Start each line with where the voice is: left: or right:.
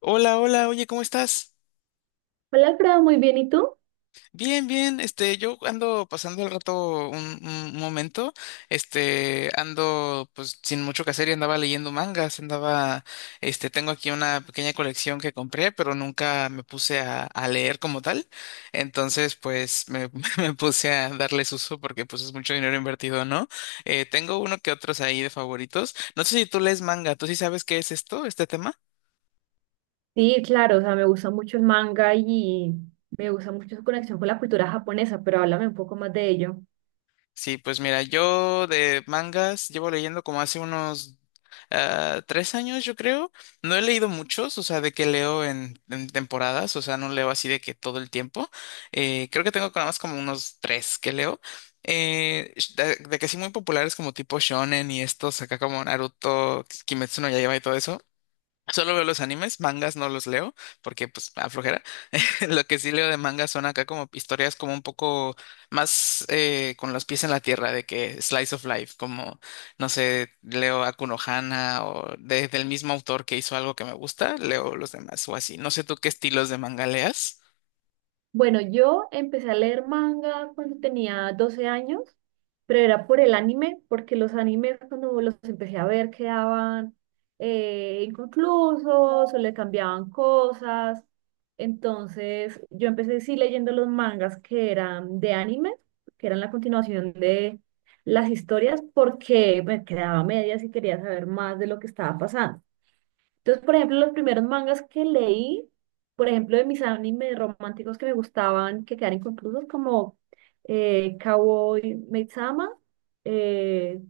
left: Hola, hola, oye, ¿cómo estás?
right: Hola, Alfredo, muy bien, ¿y tú?
left: Bien, bien, yo ando pasando el rato un momento, ando pues sin mucho que hacer y andaba leyendo mangas, andaba, tengo aquí una pequeña colección que compré, pero nunca me puse a leer como tal, entonces pues me puse a darles uso porque pues es mucho dinero invertido, ¿no? Tengo uno que otros ahí de favoritos, no sé si tú lees manga, ¿tú sí sabes qué es esto, este tema?
right: Sí, claro, o sea, me gusta mucho el manga y me gusta mucho su conexión con la cultura japonesa, pero háblame un poco más de ello.
left: Sí, pues mira, yo de mangas llevo leyendo como hace unos tres años, yo creo. No he leído muchos, o sea, de que leo en temporadas, o sea, no leo así de que todo el tiempo. Creo que tengo nada más como unos tres que leo. De que sí muy populares como tipo shonen y estos acá como Naruto, Kimetsu no Yaiba y todo eso. Solo veo los animes, mangas no los leo porque pues me aflojera. Lo que sí leo de mangas son acá como historias como un poco más con los pies en la tierra de que slice of life, como no sé, leo a Kuno Hana o del mismo autor que hizo algo que me gusta, leo los demás o así. No sé tú qué estilos de manga leas.
right: Bueno, yo empecé a leer manga cuando tenía 12 años, pero era por el anime, porque los animes cuando los empecé a ver quedaban inconclusos o le cambiaban cosas. Entonces yo empecé sí leyendo los mangas que eran de anime, que eran la continuación de las historias, porque me quedaba a medias y quería saber más de lo que estaba pasando. Entonces, por ejemplo, los primeros mangas que leí, por ejemplo, de mis animes románticos que me gustaban, que quedaron inconclusos, como Cowboy Maid-sama, eh,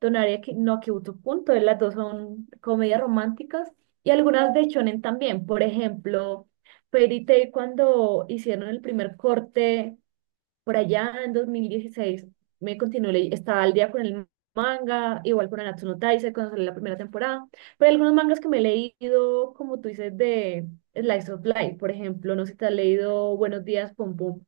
right: Donaria no Kyutopun. Entonces las dos son comedias románticas, y algunas de shonen también. Por ejemplo, Fairy Tail, cuando hicieron el primer corte por allá en 2016, me continué, estaba al día con el manga, igual con Nanatsu no Taizai, cuando salió la primera temporada. Pero hay algunos mangas que me he leído, como tú dices, de Slice of Life. Por ejemplo, no sé si te has leído Buenos Días, Pum Pum.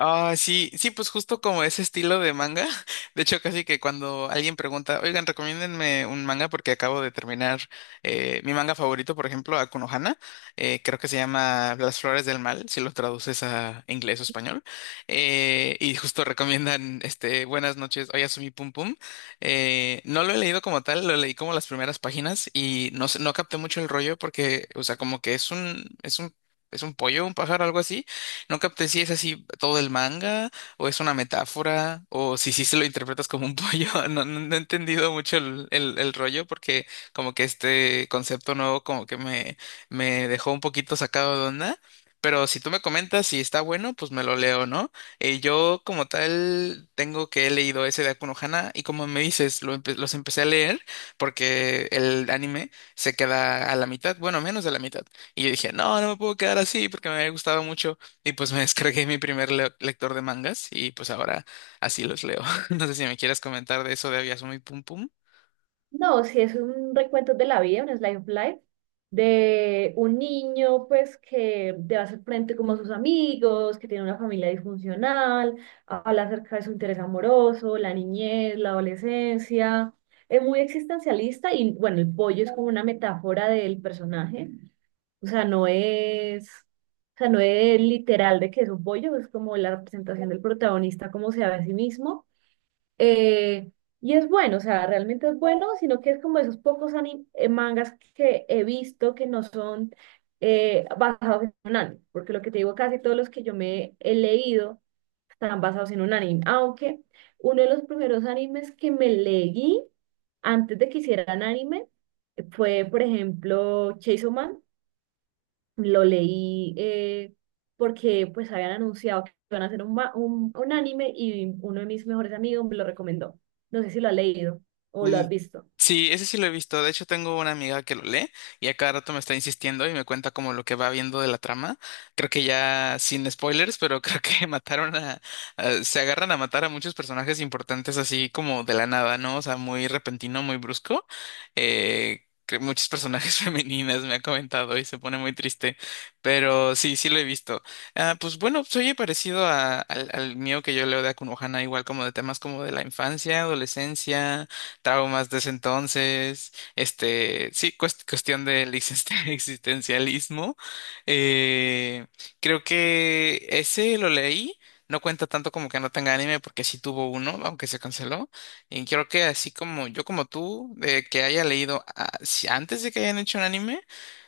left: Ah, sí, sí, pues justo como ese estilo de manga. De hecho, casi que cuando alguien pregunta, oigan, recomiéndenme un manga porque acabo de terminar mi manga favorito, por ejemplo, Akuno Hana. Creo que se llama Las Flores del Mal, si lo traduces a inglés o español. Y justo recomiendan, este, Buenas noches, Oyasumi Pum Pum. No lo he leído como tal, lo leí como las primeras páginas y no, no capté mucho el rollo porque, o sea, como que es un pollo, un pájaro, algo así, no capté si es así todo el manga, o es una metáfora, o si sí se lo interpretas como un pollo. No, no, no he entendido mucho el rollo, porque como que este concepto nuevo como que me dejó un poquito sacado de onda. Pero si tú me comentas si está bueno, pues me lo leo, ¿no? Yo como tal tengo que he leído ese de Aku no Hana y como me dices, lo los empecé a leer porque el anime se queda a la mitad, bueno, menos de la mitad. Y yo dije, no, no me puedo quedar así porque me había gustado mucho. Y pues me descargué mi primer lector de mangas y pues ahora así los leo. No sé si me quieres comentar de eso de Abiasumi Pum Pum.
right: No, si es un recuento de la vida, un slice of life, de un niño, pues, que debe hacer frente como a sus amigos, que tiene una familia disfuncional, habla acerca de su interés amoroso, la niñez, la adolescencia. Es muy existencialista y, bueno, el pollo es como una metáfora del personaje. O sea, no es literal de que es un pollo, es como la representación del protagonista, como se ve a sí mismo, eh, y es bueno, o sea, realmente es bueno, sino que es como esos pocos mangas que he visto que no son basados en un anime. Porque lo que te digo, casi todos los que yo me he leído están basados en un anime, aunque uno de los primeros animes que me leí antes de que hicieran anime fue, por ejemplo, Chainsaw Man. Lo leí porque pues habían anunciado que iban a hacer un anime, y uno de mis mejores amigos me lo recomendó. No sé si lo has leído o lo has visto.
left: Sí, ese sí lo he visto. De hecho, tengo una amiga que lo lee y a cada rato me está insistiendo y me cuenta como lo que va viendo de la trama. Creo que ya sin spoilers, pero creo que mataron a, se agarran a matar a muchos personajes importantes así como de la nada, ¿no? O sea, muy repentino, muy brusco. Que muchos personajes femeninas me ha comentado y se pone muy triste. Pero sí, sí lo he visto. Ah, pues bueno, pues, oye, parecido al mío que yo leo de Akunohana, igual como de temas como de la infancia, adolescencia, traumas de ese entonces, este, sí, cuestión del existencialismo. Eh, Creo que ese lo leí. No cuenta tanto como que no tenga anime porque sí tuvo uno, aunque se canceló. Y creo que así como yo como tú, de que haya leído antes de que hayan hecho un anime,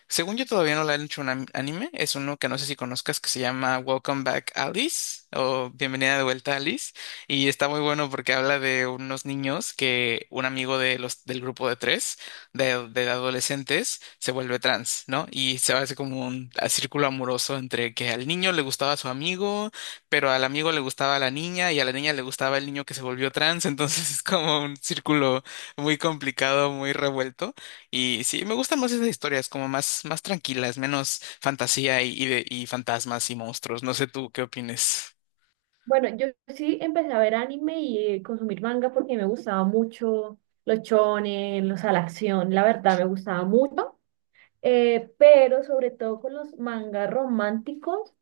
left: según yo todavía no le han hecho un anime, es uno que no sé si conozcas que se llama Welcome Back Alice o Bienvenida de vuelta Alice. Y está muy bueno porque habla de unos niños que un amigo de del grupo de tres, de adolescentes, se vuelve trans, ¿no? Y se hace como un círculo amoroso entre que al niño le gustaba su amigo, pero al amigo le gustaba la niña y a la niña le gustaba el niño que se volvió trans. Entonces es como un círculo muy complicado, muy revuelto. Y sí, me gustan más esas historias, como más, más tranquilas, menos fantasía y fantasmas y monstruos. No sé tú qué opines.
right: Bueno, yo sí empecé a ver anime y consumir manga porque me gustaba mucho los shonen, los a la acción, la verdad me gustaba mucho. Pero sobre todo con los mangas románticos,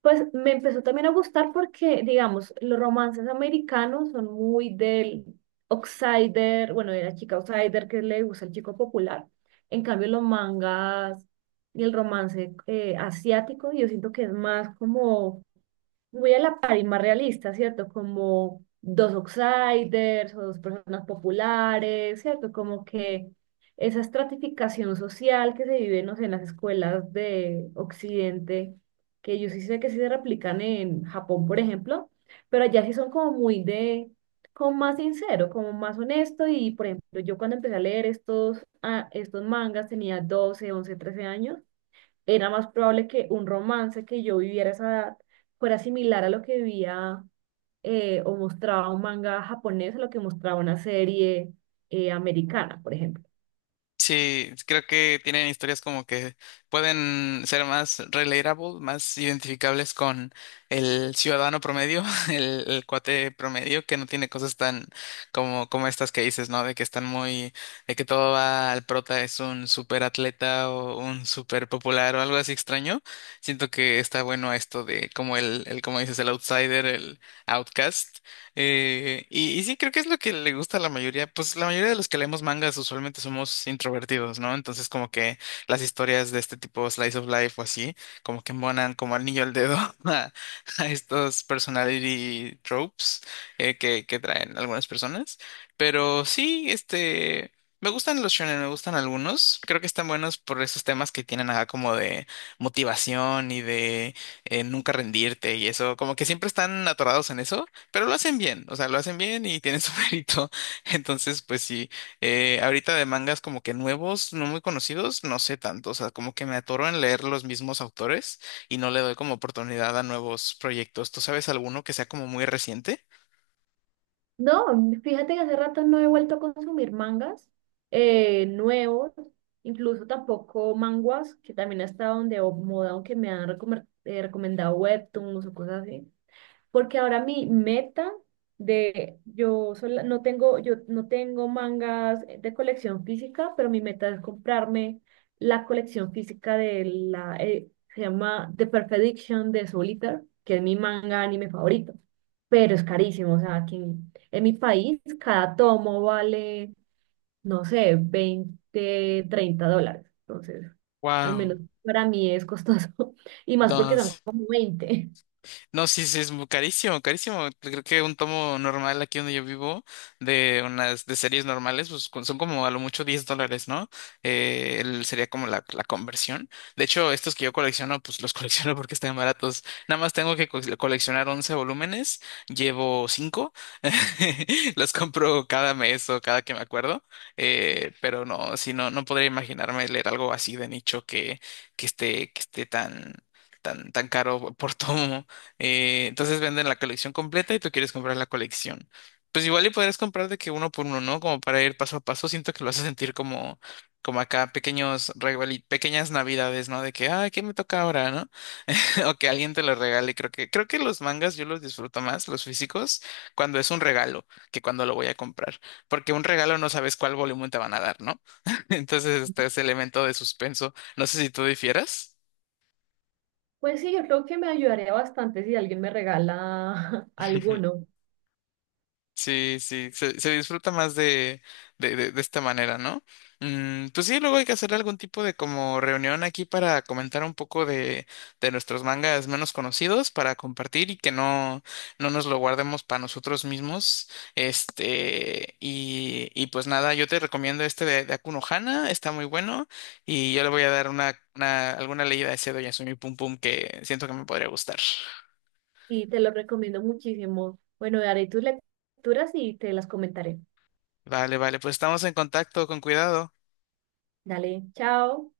right: pues me empezó también a gustar porque, digamos, los romances americanos son muy del outsider, bueno, de la chica outsider que le gusta el chico popular. En cambio, los mangas y el romance asiático, yo siento que es más como muy a la par y más realista, ¿cierto? Como dos outsiders o dos personas populares, ¿cierto? Como que esa estratificación social que se vive, no sé, en las escuelas de Occidente, que yo sí sé que sí se replican en Japón, por ejemplo, pero allá sí son como muy de, como más sincero, como más honesto y, por ejemplo, yo cuando empecé a leer estos mangas tenía 12, 11, 13 años. Era más probable que un romance que yo viviera a esa edad fuera similar a lo que vivía o mostraba un manga japonés, a lo que mostraba una serie americana, por ejemplo.
left: Sí, creo que tienen historias como que pueden ser más relatable, más identificables con el ciudadano promedio, el cuate promedio que no tiene cosas tan como, como estas que dices, ¿no? De que están muy, de que todo va al prota, es un super atleta o un super popular o algo así extraño. Siento que está bueno esto de como el como dices, el outsider, el outcast. Y sí, creo que es lo que le gusta a la mayoría. Pues la mayoría de los que leemos mangas usualmente somos introvertidos, ¿no? Entonces, como que las historias de este tipo, slice of life o así, como que embonan como al niño al dedo a, a estos personality tropes que traen algunas personas. Pero sí, este. Me gustan los shonen, me gustan algunos. Creo que están buenos por esos temas que tienen acá como de motivación y de nunca rendirte y eso. Como que siempre están atorados en eso. Pero lo hacen bien, o sea, lo hacen bien y tienen su mérito. Entonces, pues sí, ahorita de mangas como que nuevos, no muy conocidos, no sé tanto, o sea, como que me atoro en leer los mismos autores y no le doy como oportunidad a nuevos proyectos. ¿Tú sabes alguno que sea como muy reciente?
right: No, fíjate que hace rato no he vuelto a consumir mangas nuevos, incluso tampoco manguas, que también ha estado de moda, aunque me han recomendado webtoons o cosas así. Porque ahora mi meta de yo sola- no tengo yo no tengo mangas de colección física, pero mi meta es comprarme la colección física de la, se llama The Perfect Diction de Solitaire, que es mi manga anime favorito. Pero es carísimo, o sea, aquí en mi país cada tomo vale, no sé, 20 30 dólares, entonces al
left: Wow,
right: menos para mí es costoso y más porque
left: no.
right: son como 20.
left: No, sí, sí, es carísimo, carísimo. Creo que un tomo normal aquí donde yo vivo, de unas, de series normales, pues son como a lo mucho $10, ¿no? Sería como la conversión. De hecho, estos que yo colecciono, pues los colecciono porque están baratos. Nada más tengo que coleccionar 11 volúmenes, llevo 5 los compro cada mes o cada que me acuerdo. Pero no, sí, no, no podría imaginarme leer algo así de nicho que esté tan caro por tomo. Entonces venden la colección completa y tú quieres comprar la colección. Pues igual y podrías comprar de que uno por uno, ¿no? Como para ir paso a paso. Siento que lo hace sentir como, como acá pequeños pequeñas navidades, ¿no? De que, ah, ¿qué me toca ahora, no? O que alguien te lo regale. Creo creo que los mangas yo los disfruto más, los físicos, cuando es un regalo, que cuando lo voy a comprar. Porque un regalo no sabes cuál volumen te van a dar, ¿no? Entonces está ese elemento de suspenso. No sé si tú difieras.
right: Pues sí, yo creo que me ayudaría bastante si alguien me regala alguno.
left: Sí, sí, se disfruta más de esta manera, ¿no? Mm, pues sí, luego hay que hacer algún tipo de como reunión aquí para comentar un poco de nuestros mangas menos conocidos, para compartir y que no, no nos lo guardemos para nosotros mismos. Este, y pues nada, yo te recomiendo este de Akuno Hana, está muy bueno, y yo le voy a dar una alguna leída a ese Doyasumi Pum Pum que siento que me podría gustar.
right: Y te lo recomiendo muchísimo. Bueno, haré tus lecturas y te las comentaré.
left: Vale, vale, pues estamos en contacto, con cuidado.
right: Dale, chao.